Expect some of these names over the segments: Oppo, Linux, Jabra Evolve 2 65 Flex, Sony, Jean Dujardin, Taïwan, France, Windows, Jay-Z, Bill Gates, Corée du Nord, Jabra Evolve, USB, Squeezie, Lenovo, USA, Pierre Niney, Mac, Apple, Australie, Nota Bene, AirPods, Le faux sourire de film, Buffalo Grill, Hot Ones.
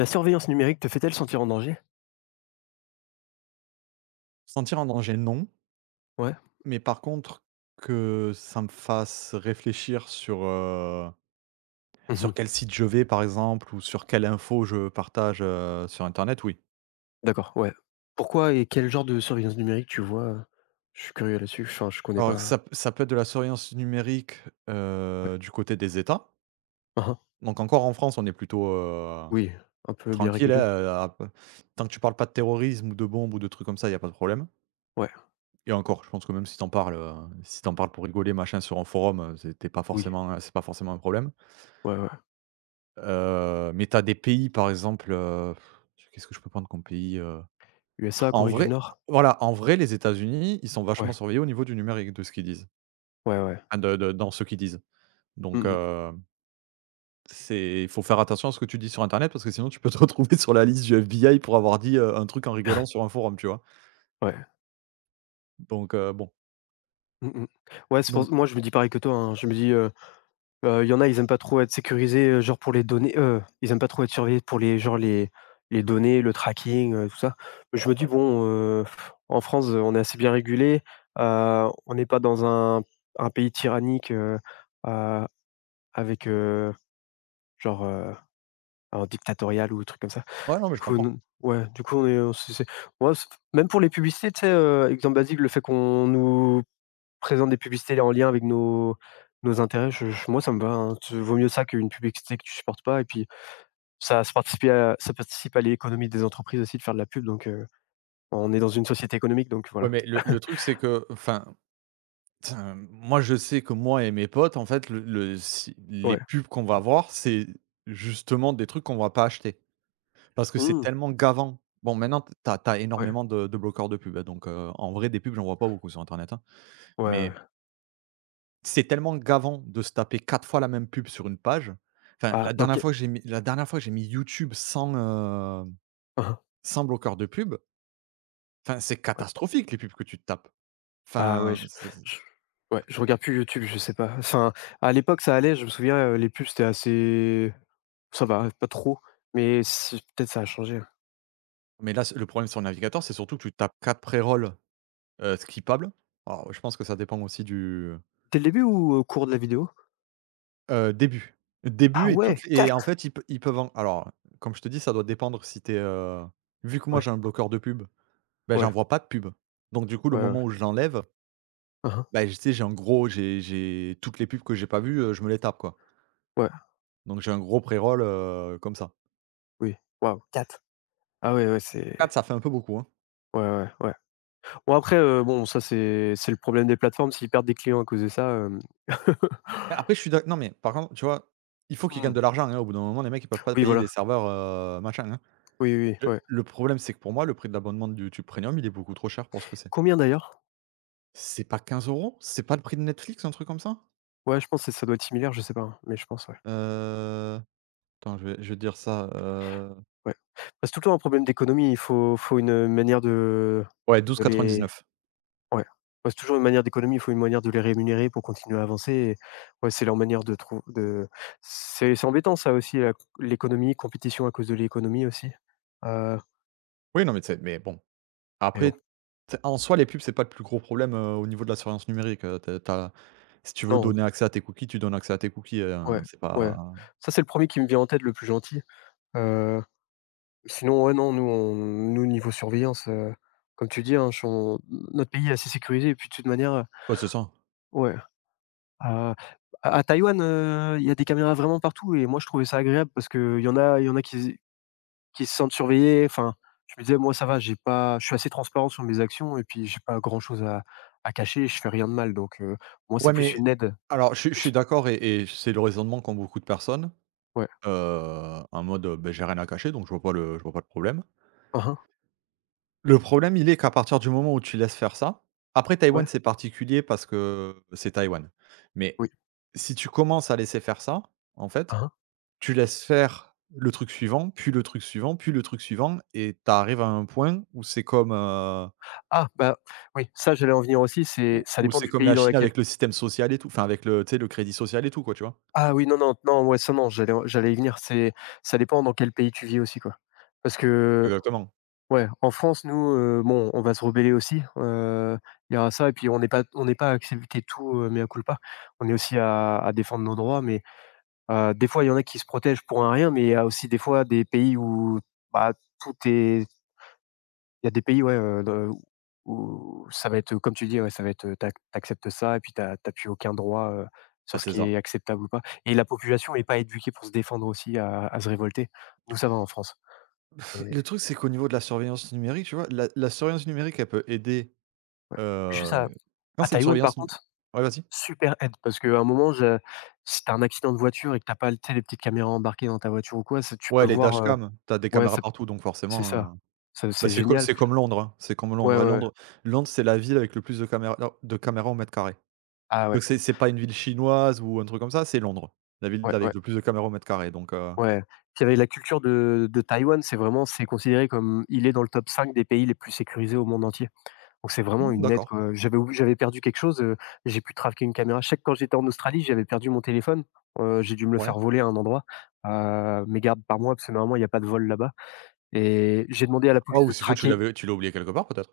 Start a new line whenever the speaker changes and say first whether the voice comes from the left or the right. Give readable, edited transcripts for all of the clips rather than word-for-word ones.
left: La surveillance numérique te fait-elle sentir en danger?
right: Sentir en danger, non,
left: Ouais.
right: mais par contre que ça me fasse réfléchir sur, sur
left: Mmh.
right: quel site je vais par exemple ou sur quelle info je partage, sur internet, oui.
left: D'accord, ouais. Pourquoi et quel genre de surveillance numérique tu vois? Je suis curieux là-dessus, enfin je connais
right: Alors
left: pas.
right: ça peut être de la surveillance numérique,
left: Ouais.
right: du côté des États.
left: Hein, hein.
right: Donc encore en France, on est plutôt,
left: Oui, un peu bien
right: tranquille,
left: régulé.
right: hein, tant que tu parles pas de terrorisme ou de bombes ou de trucs comme ça, il y a pas de problème.
left: Ouais,
right: Et encore, je pense que même si t'en parles, si t'en parles pour rigoler machin sur un forum,
left: oui.
right: c'est pas forcément un problème.
left: Ouais, ouais.
right: Mais tu as des pays par exemple, qu'est-ce que je peux prendre comme pays,
left: USA,
right: En
left: Corée du
right: vrai
left: Nord?
right: Voilà, en vrai les États-Unis, ils sont vachement
left: Ouais.
right: surveillés au niveau du numérique de ce qu'ils disent.
left: Ouais, ouais.
right: Enfin de dans ce qu'ils disent. Donc
left: Mmh mh.
right: c'est il faut faire attention à ce que tu dis sur internet parce que sinon tu peux te retrouver sur la liste du FBI pour avoir dit, un truc en rigolant sur un forum, tu vois?
left: Ouais.
right: Donc bon,
left: Mmh mh. Ouais, c'est
right: donc
left: pour moi je me dis pareil que toi, hein. Je me dis, il y en a, ils aiment pas trop être sécurisés, genre pour les données, ils aiment pas trop être surveillés pour les genre les données, le tracking, tout ça. Je me dis:
right: ouais.
left: «Bon, en France, on est assez bien régulé, on n'est pas dans un pays tyrannique, heu, avec, genre, un dictatorial ou un truc comme ça».
right: Ouais, non mais
left: Du
right: je
left: coup,
right: comprends.
left: non ouais, du coup, on est on c'est ouais, c même pour les publicités, tu sais, exemple basique, le fait qu'on nous présente des publicités en lien avec nos intérêts, je moi ça me va, hein. Tu vaut mieux ça qu'une publicité que tu supportes pas et puis ça participe à l'économie des entreprises aussi de faire de la pub donc on est dans une société économique donc
right: Ouais,
left: voilà.
right: mais le truc c'est que enfin Tin, moi, je sais que moi et mes potes, en fait, le si les
left: Ouais.
right: pubs qu'on va voir, c'est justement des trucs qu'on va pas acheter. Parce que c'est
left: Mmh.
right: tellement gavant. Bon, maintenant, t'as as
left: Ouais.
right: énormément de bloqueurs de pubs, hein, donc en vrai, des pubs, j'en vois pas beaucoup sur internet, hein.
left: Ouais, ouais.
right: Mais c'est tellement gavant de se taper 4 fois la même pub sur une page. Enfin,
left: Ah donc quel...
right: la dernière fois que j'ai mis YouTube sans,
left: Mmh.
right: sans bloqueur de pub, enfin, c'est
left: Ouais.
right: catastrophique les pubs que tu te tapes.
left: Ah ouais,
right: Enfin, c'est
left: je ouais, je regarde plus YouTube, je sais pas. Enfin, à l'époque ça allait, je me souviens, les pubs c'était assez ça va, pas trop, mais c'est peut-être ça a changé.
right: Mais là, le problème sur le navigateur, c'est surtout que tu tapes 4 pré-rolls. Skippable. Alors, je pense que ça dépend aussi du
left: Dès le début ou au cours de la vidéo?
right: début.
left: Ah
right: Début et toutes
left: ouais,
right: et en
left: quatre.
right: fait, ils peuvent en alors, comme je te dis, ça doit dépendre si t'es es, vu que moi
left: Ouais,
right: j'ai un bloqueur de pub, ben
left: ouais,
right: j'en vois pas de pub. Donc du coup, le
left: ouais, ouais.
right: moment où je l'enlève,
left: Mmh.
right: ben je tu sais, j'ai un gros j'ai toutes les pubs que j'ai pas vues, je me les tape, quoi.
left: Ouais,
right: Donc j'ai un gros pré-roll, comme ça.
left: oui, waouh. Quatre. Ah ouais, ouais,
right: Quatre
left: c'est
right: ça fait un peu beaucoup, hein.
left: ouais, ouais, ouais. Bon après, bon ça c'est le problème des plateformes, s'ils perdent des clients à cause de ça, hem
right: Après, je suis d'ac non, mais par contre, tu vois, il faut qu'ils gagnent
left: Mmh.
right: de l'argent, hein. Au bout d'un moment, les mecs, ils peuvent pas
left: Oui
right: payer
left: voilà,
right: des serveurs, machin, hein.
left: oui, oui, oui,
right: Le
left: ouais.
right: le problème, c'est que pour moi, le prix de l'abonnement de YouTube Premium, il est beaucoup trop cher pour ce que c'est.
left: Combien d'ailleurs?
right: C'est pas 15 €. C'est pas le prix de Netflix, un truc comme ça?
left: Ouais, je pense que ça doit être similaire, je sais pas, hein, mais je pense, ouais,
right: Heu, Attends, je vais te dire ça,
left: ouais. Bah, c'est tout le temps un problème d'économie, il faut une, manière de
right: ouais,
left: de les
right: 12,99 €.
left: ouais. Ouais, c'est toujours une manière d'économie, il faut une manière de les rémunérer pour continuer à avancer et ouais, c'est leur manière de trouver, de c'est embêtant ça aussi, la l'économie, compétition à cause de l'économie aussi, heu,
right: Oui, non, mais tu mais bon,
left: mais bon.
right: après, tu en soi, les pubs, c'est pas le plus gros problème, au niveau de la surveillance numérique, tu as si tu veux
left: Non,
right: donner accès à tes cookies, tu donnes accès à tes cookies,
left: ouais,
right: c'est
left: ouais.
right: pas
left: Ça, c'est le premier qui me vient en tête, le plus gentil. Heu, Sinon, ouais, non, nous, on nous, niveau surveillance, comme tu dis, hein, je on notre pays est assez sécurisé et puis de toute manière,
right: ouais, c'est ça.
left: ouais, euh, à Taïwan, il y a des caméras vraiment partout et moi, je trouvais ça agréable parce qu'il y en a qui se sentent surveillés. Enfin, je me disais: «Moi, ça va, j'ai pas je suis assez transparent sur mes actions et puis j'ai pas grand-chose à cacher, je fais rien de mal», donc moi,
right: Ouais,
left: c'est plus
right: mais
left: une aide.
right: alors je suis
left: C'est
right: je suis
left: plus
right: d'accord et c'est le raisonnement qu'ont beaucoup de personnes,
left: ouais.
right: en mode, beh, j'ai rien à cacher, donc je vois pas le problème.
left: Hein hein,
right: Le problème, il est qu'à partir du moment où tu laisses faire ça. Après Taïwan,
left: ouais,
right: c'est particulier parce que c'est Taïwan. Mais
left: oui.
right: si tu commences à laisser faire ça, en
left: Hein
right: fait,
left: hein.
right: tu laisses faire le truc suivant, puis le truc suivant, puis le truc suivant et tu arrives à un point où c'est comme,
left: Ah bah, oui, ça j'allais en venir aussi, c'est
right: où
left: ça
right: où
left: dépend
right: c'est
left: du
right: comme la
left: pays dans
right: Chine
left: lequel
right: avec le système social et tout, enfin avec le tu sais, le crédit social et tout quoi, tu vois?
left: ah oui, non, non, non, ouais, ça non, j'allais y venir, c'est ça dépend dans quel pays tu vis aussi, quoi. Parce que,
right: Exactement.
left: ouais, en France, nous, bon, on va se rebeller aussi, il y aura ça et puis on n'est pas à accepter tout, mea culpa. On est aussi à défendre nos droits, mais des fois, il y en a qui se protègent pour un rien, mais il y a aussi des fois des pays où, bah, tout est... Il y a des pays, ouais, de où ça va être, comme tu dis, ouais, ça va être, tu ac ça et puis t'as plus aucun droit,
right: Bah,
left: sur ce
right: c'est
left: qui
right: ça.
left: est acceptable ou pas et la population est pas éduquée pour se défendre aussi à se révolter. Nous, ça va en France
right: Le
left: et
right: truc, c'est qu'au niveau de la surveillance numérique, tu vois, la surveillance numérique, elle peut aider,
left: juste
right: heu,
left: à
right: quand
left: à
right: c'est une
left: Taïwan, par
right: surveillance nu
left: contre,
right: ouais, vas-y.
left: super aide parce qu'à un moment, je si t'as un accident de voiture et que t'as pas, tu sais, les petites caméras embarquées dans ta voiture ou quoi, ça tu peux
right: Ouais, les
left: voir
right: dashcams, tu as des
left: ouais,
right: caméras
left: ça
right: partout donc
left: c'est ça.
right: forcément, heu,
left: Ça,
right: bah,
left: c'est génial.
right: c'est comme Londres, hein, c'est comme
left: Ouais,
right: Londres, hein.
left: ouais, ouais.
right: Londres, c'est la ville avec le plus de caméras au mètre carré.
left: Ah ouais.
right: Donc c'est pas une ville chinoise ou un truc comme ça, c'est Londres, la ville
left: Ouais, ouais.
right: avec le plus de caméras au mètre carré donc
left: Ouais, puis avec la culture de Taïwan, c'est vraiment c'est considéré comme il est dans le top 5 des pays les plus sécurisés au monde entier. Donc c'est vraiment
right: mmh,
left: une aide
right: d'accord,
left: quoi. J'avais perdu quelque chose, j'ai pu traquer une caméra. Je sais que quand j'étais en Australie, j'avais perdu mon téléphone, j'ai dû me le
right: ouais.
left: faire voler à un endroit, mais garde par moi parce que normalement il y a pas de vol là-bas et j'ai demandé à la
right: Ah
left: police
right: ou
left: de
right: s'il faut
left: traquer,
right: tu l'as oublié quelque part peut-être?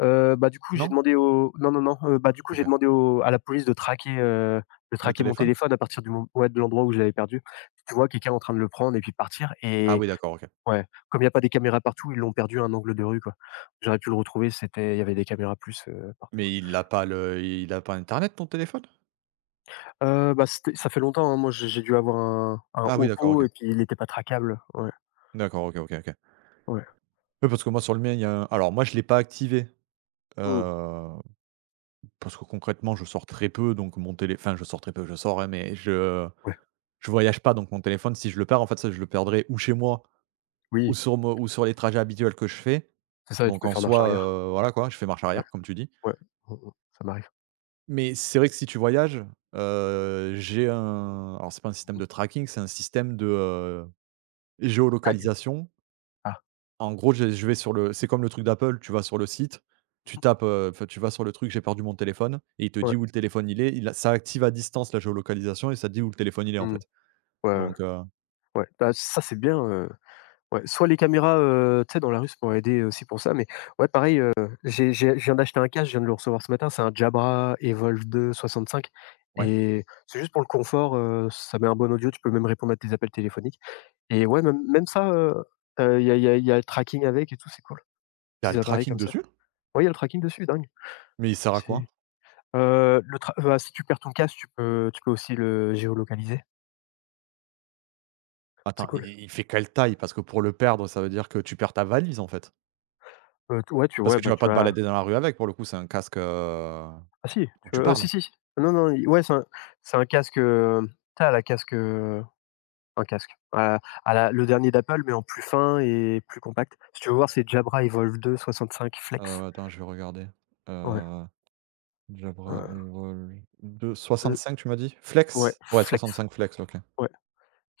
left: bah, du coup j'ai
right: Non?
left: demandé au non, non, non, bah, du coup j'ai
right: OK.
left: demandé au à la police de
right: Le
left: traquer mon
right: téléphone?
left: téléphone à partir du mom ouais, de l'endroit où je l'avais perdu. Tu vois quelqu'un en train de le prendre et puis partir
right: Ah
left: et...
right: oui d'accord, OK.
left: Ouais, comme il y a pas des caméras partout, ils l'ont perdu à un angle de rue, quoi. J'aurais pu le retrouver, c'était il y avait des caméras plus, partout.
right: Mais il a pas internet ton téléphone?
left: Bah, c'était ça fait longtemps, hein, moi j'ai dû avoir un
right: Ah oui d'accord, OK.
left: Oppo et puis il était pas traquable. Ouais,
right: D'accord, OK, OK, OK.
left: ouais.
right: Oui parce que moi sur le mien, il y a un alors moi je l'ai pas activé. heu
left: Mmh,
right: Parce que concrètement, je sors très peu, donc mon télé enfin je sors très peu, je sors, hein, mais je
left: ouais,
right: je voyage pas, donc mon téléphone, si je le perds, en fait, ça, je le perdrai ou chez moi
left: oui,
right: ou sur les trajets habituels que je fais.
left: c'est ça et tu
right: Donc
left: peux
right: en
left: faire marche
right: soi,
left: arrière.
right: voilà quoi, je fais marche
left: Ouais,
right: arrière comme tu dis.
left: ouais, mmh mh, ça m'arrive.
right: Mais c'est vrai que si tu voyages, j'ai un alors c'est pas un système de tracking, c'est un système de,
left: Tag?
right: géolocalisation.
left: Ah,
right: En gros, je vais sur le c'est comme le truc d'Apple, tu vas sur le site, tu tapes, enfin, tu vas sur le truc: «J'ai perdu mon téléphone» et il te
left: ouais,
right: dit où le téléphone il est. Il a ça active à distance la géolocalisation et ça te dit où le téléphone il est, en
left: mmh,
right: fait.
left: ouais, ouais,
right: Donc
left: ouais. Bah, ça c'est bien Ouais, soit les caméras, tu sais, dans la rue, ça pourrait aider aussi pour ça, mais ouais, pareil, j'ai je viens d'acheter un casque, je viens de le recevoir ce matin, c'est un Jabra Evolve 2 65
right: ouais.
left: et c'est juste pour le confort, ça met un bon audio, tu peux même répondre à tes appels téléphoniques et ouais, même même ça, il y a il y a il y a le tracking avec et tout, c'est cool,
right: Tu as le
left: petits appareils
right: tracking
left: comme ça.
right: dessus?
left: Ouais, il y a le tracking dessus, dingue.
right: Mais il sert à quoi?
left: C'est, le tra bah, si tu perds ton casque, tu peux aussi le géolocaliser, c'est
right: Attends,
left: cool.
right: i il fait quelle taille? Parce que pour le perdre, ça veut dire que tu perds ta valise, en fait.
left: T ouais, tu
right: Parce
left: ouais,
right: que tu
left: bah,
right: vas pas
left: tu
right: te
left: as...
right: balader dans la rue avec, pour le coup, c'est un casque,
left: Ah si,
right: où
left: tu
right: tu
left: veux
right: parles.
left: si, si. Non, non, i ouais, c'est un casque, tu la casque, un casque, à la le dernier d'Apple, mais en plus fin et plus compact. Si tu veux voir, c'est Jabra Evolve 2 65 Flex.
right: Attends, je vais regarder.
left: Ouais,
right: Heu, Jabra
left: heu,
right: Evolve deux
left: 2,
right: soixante-cinq. Tu m'as dit?
left: ouais,
right: Flex? Ouais,
left: Flex,
right: 65 Flex, OK.
left: ouais,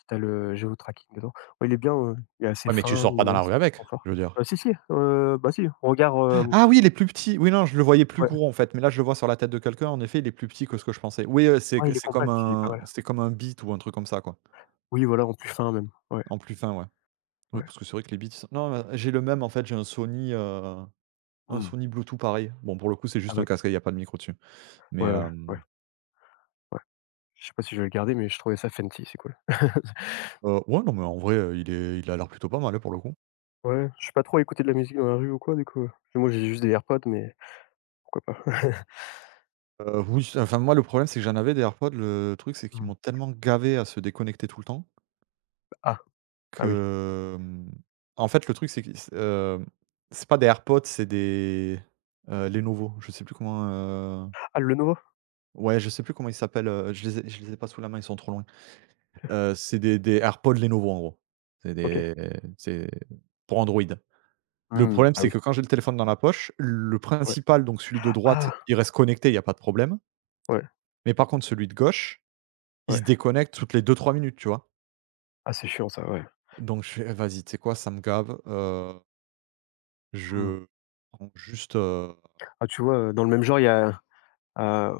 left: t'as le géotracking dedans. Ouais, il est bien, il est assez
right: Ouais, mais tu
left: fin,
right: sors pas dans la rue
left: minimaliste,
right: avec,
left: confort.
right: je veux dire.
left: Si, si, bah, si, regarde, hem,
right: Ah oui, il est plus petit. Oui, non, je le voyais plus
left: ouais,
right: gros en fait, mais là, je le vois sur la tête de quelqu'un. En effet, il est plus petit que ce que je pensais. Oui,
left: ouais, il est compact, il est pas mal.
right: c'est comme un Beat ou un truc comme ça, quoi.
left: Oui, voilà, en plus fin même. Ouais,
right: En plus fin, ouais. Oui,
left: ouais.
right: parce que c'est vrai que les Beats non, j'ai le même en fait, un
left: Mmh.
right: Sony Bluetooth pareil. Bon, pour le coup, c'est
left: Ah
right: juste un
left: oui,
right: casque, hein, il y a pas de micro dessus. Mais,
left: ouais, ouais, ouais, ouais. Je sais pas si je vais le garder, mais je trouvais ça fancy, c'est cool.
right: ouais, non, mais en vrai, il a l'air plutôt pas mal, hein, pour le coup.
left: Ouais, je suis pas trop à écouter de la musique dans la rue ou quoi, du coup, moi, j'ai juste des AirPods, mais pourquoi pas?
right: Oui, enfin, moi, le problème, c'est que j'en avais des AirPods. Le truc, c'est qu'ils m'ont
left: Mmh.
right: tellement gavé à se déconnecter tout le temps
left: Ah, ah oui.
right: que, en fait, le truc, c'est que c'est pas des AirPods, c'est des, Lenovo.
left: Ah, le Lenovo?
right: Je sais plus comment ils s'appellent, je les ai pas sous la main, ils sont trop loin. C'est des AirPods Lenovo, en gros. C'est
left: OK.
right: des c'est pour Android. Le
left: Mmh,
right: problème,
left: ah
right: c'est
left: oui,
right: que quand j'ai le téléphone dans la poche, le
left: ouais.
right: principal, donc celui de droite,
left: Ah!
right: il reste connecté, il y a pas de problème.
left: Ouais,
right: Mais par contre, celui de gauche, il se
left: ouais.
right: déconnecte toutes les deux trois minutes, tu vois?
left: Ah, c'est chiant ça, ouais.
right: Donc je fais: «Vas-y, tu sais quoi? Ça me gave,
left: Mmh.
right: je prends juste,
left: Ah, tu vois, dans le même genre, il y a, heu,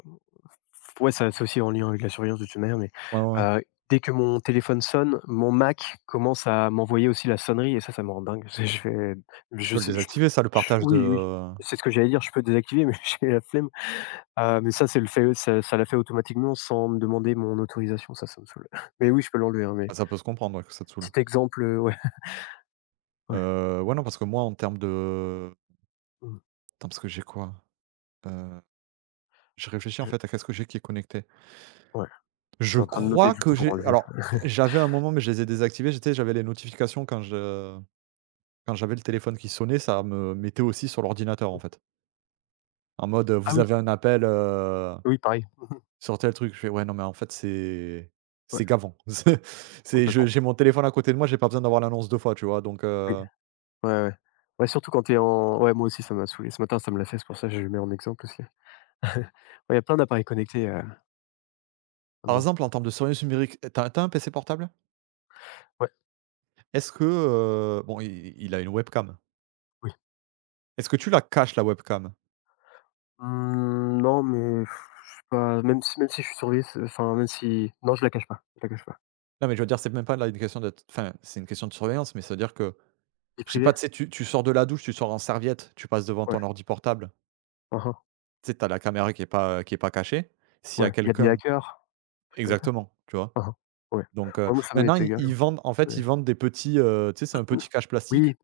left: ouais, ça c'est aussi en lien avec la surveillance de toute manière, mais
right: ouais, ouais, ouais.
left: heu, dès que mon téléphone sonne, mon Mac commence à m'envoyer aussi la sonnerie et ça me rend dingue. Je fais
right: Tu
left: je
right: peux le
left: sais
right: désactiver ça, le partage
left: oui, oui,
right: de
left: c'est ce que j'allais dire, je peux désactiver, mais j'ai la flemme. Mais ça, c'est le fait ça l'a fait automatiquement sans me demander mon autorisation, ça me saoule. Mais oui, je peux l'enlever, hein, mais
right: ah ça peut se comprendre, ouais, que ça te saoule.
left: petit exemple, ouais, ouais,
right: Ouais, non, parce que moi, en termes de
left: mmh,
right: attends, parce que j'ai quoi? Heu, je réfléchis, en
left: je
right: fait, à qu'est-ce que j'ai qui est connecté?
left: ouais, je
right: Je
left: suis en train de noter
right: crois
left: du
right: que
left: coup pour
right: j'ai
left: enlever.
right: Alors,
left: Ouais.
right: j'avais un moment, mais je les ai désactivés, j'avais les notifications quand j'avais le téléphone qui sonnait, ça me mettait aussi sur l'ordinateur, en fait. En mode,
left: Ah
right: vous
left: oui,
right: avez un appel,
left: oui, pareil,
right: sortez le truc. Je fais: «Ouais, non, mais en fait, c'est
left: ouais,
right: c'est gavant». C'est je
left: complètement,
right: J'ai mon téléphone à côté de moi, j'ai pas besoin d'avoir l'annonce 2 fois, tu vois? Donc,
left: oui, ouais, ouais. Ouais, surtout quand t'es en ouais, moi aussi ça m'a saoulé. Ce matin, ça me l'a fait, c'est pour ça que je le mets en exemple aussi. Ouais, il y a plein d'appareils connectés,
right: par
left: maintenant.
right: exemple, en termes de surveillance numérique, t'as t'as tu as un PC portable?
left: Ouais,
right: Est-ce que, bon, i il a une webcam.
left: oui.
right: Est-ce que tu la caches, la webcam?
left: Mmh, non, mais pff, je sais pas, même si je suis surveillé, c'est enfin, même si non, je la cache pas, je la cache pas.
right: Non, mais je veux dire, c'est même pas là une question d'être enfin, c'est une question de surveillance, mais c'est à dire que,
left: Vie
right: je sais pas,
left: privée?
right: tu sais, tu sors de la douche, tu sors en serviette, tu passes devant
left: Ouais,
right: ton ordi portable.
left: hein, hein,
right: Tu sais, t'as la caméra qui est pas cachée. S'il y a
left: ouais, il y a des
right: quelqu'un
left: hackers, trucs comme ça.
right: exactement, tu vois?
left: Hein hein. Ouais.
right: Donc
left: Ouais, moi ça
right: maintenant
left: m'est
right: ils
left: égal,
right: ils vendent en fait,
left: ouais.
right: ils vendent des petits, tu sais, c'est un petit cache plastique
left: Oui,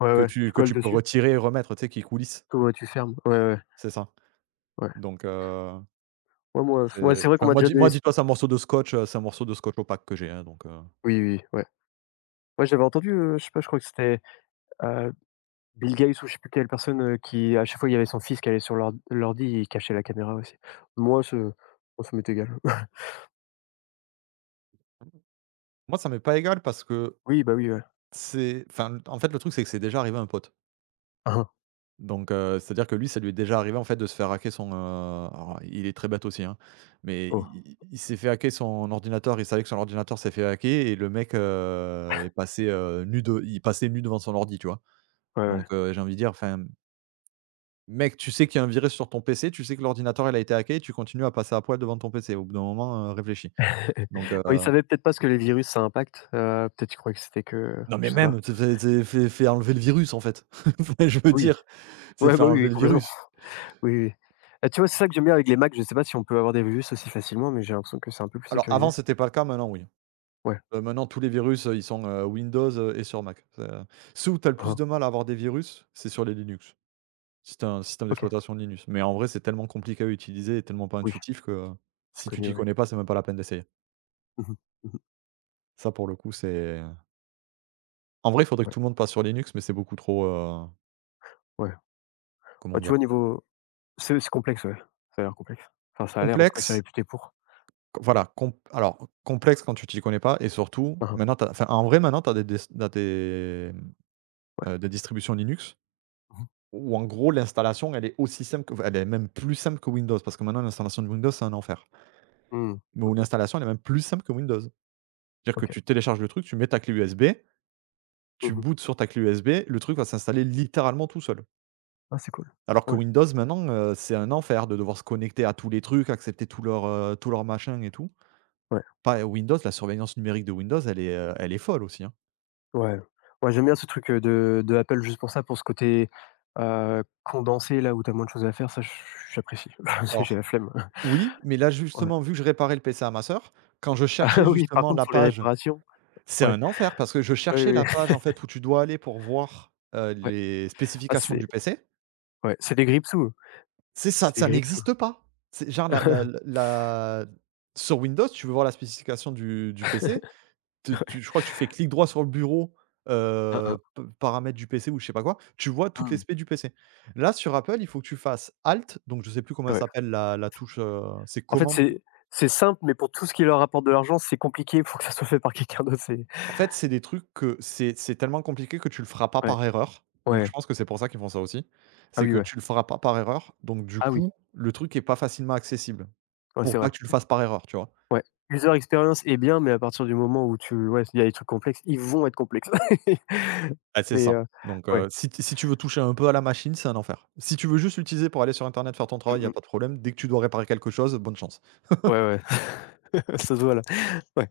left: ouais,
right: que
left: ouais,
right: tu
left: tu
right: que
left: colles
right: tu peux
left: dessus?
right: retirer et remettre, tu sais, qui coulisse.
left: Ouais, tu fermes. Ouais, ouais,
right: C'est ça.
left: ouais.
right: Donc
left: Ouais, moi f ouais,
right: c'est
left: c'est vrai qu'on
right: enfin
left: m'a déjà donné
right: moi
left: c
right: dis-toi c'est un morceau de scotch, c'est un morceau de scotch opaque que j'ai, hein, donc heu.
left: oui, oui, ouais. Moi j'avais entendu, je sais pas, je crois que c'était, heu, Bill Gates ou je sais plus quelle personne, qui à chaque fois il y avait son fils qui allait sur l'ordi, il cachait la caméra aussi. Moi ça m'est égal.
right: Moi ça m'est pas égal parce que
left: Oui, bah, oui, ouais.
right: c'est enfin, en fait le truc c'est que c'est déjà arrivé à un pote.
left: Hein hein.
right: Donc c'est-à-dire que lui, ça lui est déjà arrivé en fait de se faire hacker son, alors il est très bête aussi, hein, mais
left: Oh,
right: il s'est fait hacker son ordinateur, il savait que son ordinateur s'est fait hacker et le mec, est passé, nu de il passait nu devant son ordi, tu vois?
left: ouais, ouais.
right: Donc j'ai envie de dire, enfin, mec, tu sais qu'il y a un virus sur ton PC, tu sais que l'ordinateur, il a été hacké et tu continues à passer à poil devant ton PC. Au bout d'un moment, réfléchis. Donc
left: Ouais, il savait peut-être pas ce que les virus ça impacte, peut-être il croyait que c'était que
right: non mais
left: je sais pas.
right: même, c'est fait tu fais fais enlever le virus en fait. Je veux
left: Oui.
right: dire, c'est
left: Ouais,
right: fait
left: bah, oui, oui,
right: enlever le
left: complètement.
right: virus.
left: Oui, oui. Bah, tu vois, c'est ça que j'aime bien avec les Mac, je sais pas si on peut avoir des virus aussi facilement, mais j'ai l'impression que c'est un peu plus
right: Alors
left: sécurisé.
right: avant, c'était pas le cas, maintenant oui.
left: Ouais.
right: Maintenant tous les virus, ils sont, Windows, et sur Mac. C'est, ceux où tu as le
left: Hein
right: plus
left: hein.
right: de mal à avoir des virus, c'est sur les Linux. Si tu un système
left: OK.
right: d'exploitation de Linux. Mais en vrai, c'est tellement compliqué à utiliser et tellement pas
left: Oui,
right: intuitif que,
left: c'est
right: si tu
left: connu,
right: t'y
left: ouais.
right: connais pas, c'est même pas la peine d'essayer.
left: Mmh mh. Mmh.
right: Ça pour le coup, c'est en vrai, il faudrait que
left: Ouais,
right: tout le monde passe sur Linux, mais c'est beaucoup trop,
left: ouais.
right: comment
left: Bah, tu
right: dire?
left: vois, au niveau c'est complexe, ouais. Ça a l'air complexe. Enfin, ça a l'air, en tout cas, c'est
right: Complexe,
left: réputé pour.
right: q voilà, com alors complexe quand tu t'y connais pas et surtout,
left: Hein hein.
right: maintenant tu enfin en vrai, maintenant tu as des tu des,
left: Ouais.
right: des distributions Linux.
left: Mmh mh.
right: Ou en gros, l'installation, elle est aussi simple que elle est même plus simple que Windows, parce que maintenant l'installation de Windows, c'est un enfer.
left: Mmh.
right: Mais où l'installation, elle est même plus simple que Windows. C'est-à-dire que
left: OK.
right: tu télécharges le truc, tu mets ta clé USB, tu
left: Mmh.
right: bootes sur ta clé USB, le truc va s'installer littéralement tout seul.
left: Ah, c'est cool.
right: Alors que
left: Ouais,
right: Windows, maintenant, c'est un enfer de devoir se connecter à tous les trucs, accepter tous leurs machins et tout.
left: ouais,
right: Pas Windows, la surveillance numérique de Windows, elle est folle aussi, hein.
left: ouais. Ouais, j'aime bien ce truc, de Apple juste pour ça, pour ce côté, condensé là où t'as moins de choses à faire, ça j'apprécie. J'ai
right: Alors
left: la flemme.
right: oui, mais là,
left: Ouais.
right: justement, vu que je réparais le PC à ma sœur, quand je
left: Ah
right: cherchais
left: oui, par
right: justement
left: contre
right: la
left: pour les
right: page.
left: réparations
right: C'est
left: ouais.
right: un enfer parce que je
left: Oui,
right: cherchais
left: oui.
right: la page
left: Oui.
right: en fait où tu dois aller pour voir, les
left: Ah
right: spécifications
left: c'est
right: du PC.
left: ouais, c'est des grippe-sous,
right: C'est ça,
left: c'est des
right: ça
left: grippe-sous.
right: n'existe pas. C'est genre la la la la sur Windows, tu veux voir la spécification du PC, tu tu je crois que tu fais clic droit sur le bureau,
left: Hein, hein.
right: p paramètres du PC ou je sais pas quoi, tu vois toutes les
left: Mmh.
right: specs du PC. Là, sur Apple, il faut que tu fasses alt, donc je sais plus comment elle
left: Ouais.
right: s'appelle la touche, c'est
left: En fait,
right: commande.
left: c'est simple, mais pour tout ce qui leur rapporte de l'argent, c'est compliqué pour que ça soit fait par quelqu'un d'autre, c'est
right: En fait, c'est des trucs que c'est tellement compliqué que tu le feras pas
left: ouais,
right: par erreur. Donc
left: ouais.
right: je pense que c'est pour ça qu'ils font ça aussi.
left: Ah
right: C'est
left: oui,
right: que
left: ouais.
right: tu le feras pas par erreur, donc du
left: Ah oui,
right: coup, le truc est pas facilement accessible,
left: ouais,
right: pour
left: c'est
right: pas
left: vrai.
right: que tu le fasses par erreur, tu vois?
left: Ouais. User experience est bien, mais à partir du moment où tu ouais, il y a des trucs complexes, ils vont être complexes.
right: Ah, c'est
left: Mais
right: ça. Donc
left: ouais.
right: si tu veux toucher un peu à la machine, c'est un enfer. Si tu veux juste l'utiliser pour aller sur internet faire ton travail,
left: Mmh
right: il y a
left: mh.
right: pas de problème. Dès que tu dois réparer quelque chose, bonne chance.
left: Ouais, ouais. Ça se voit là. Ouais.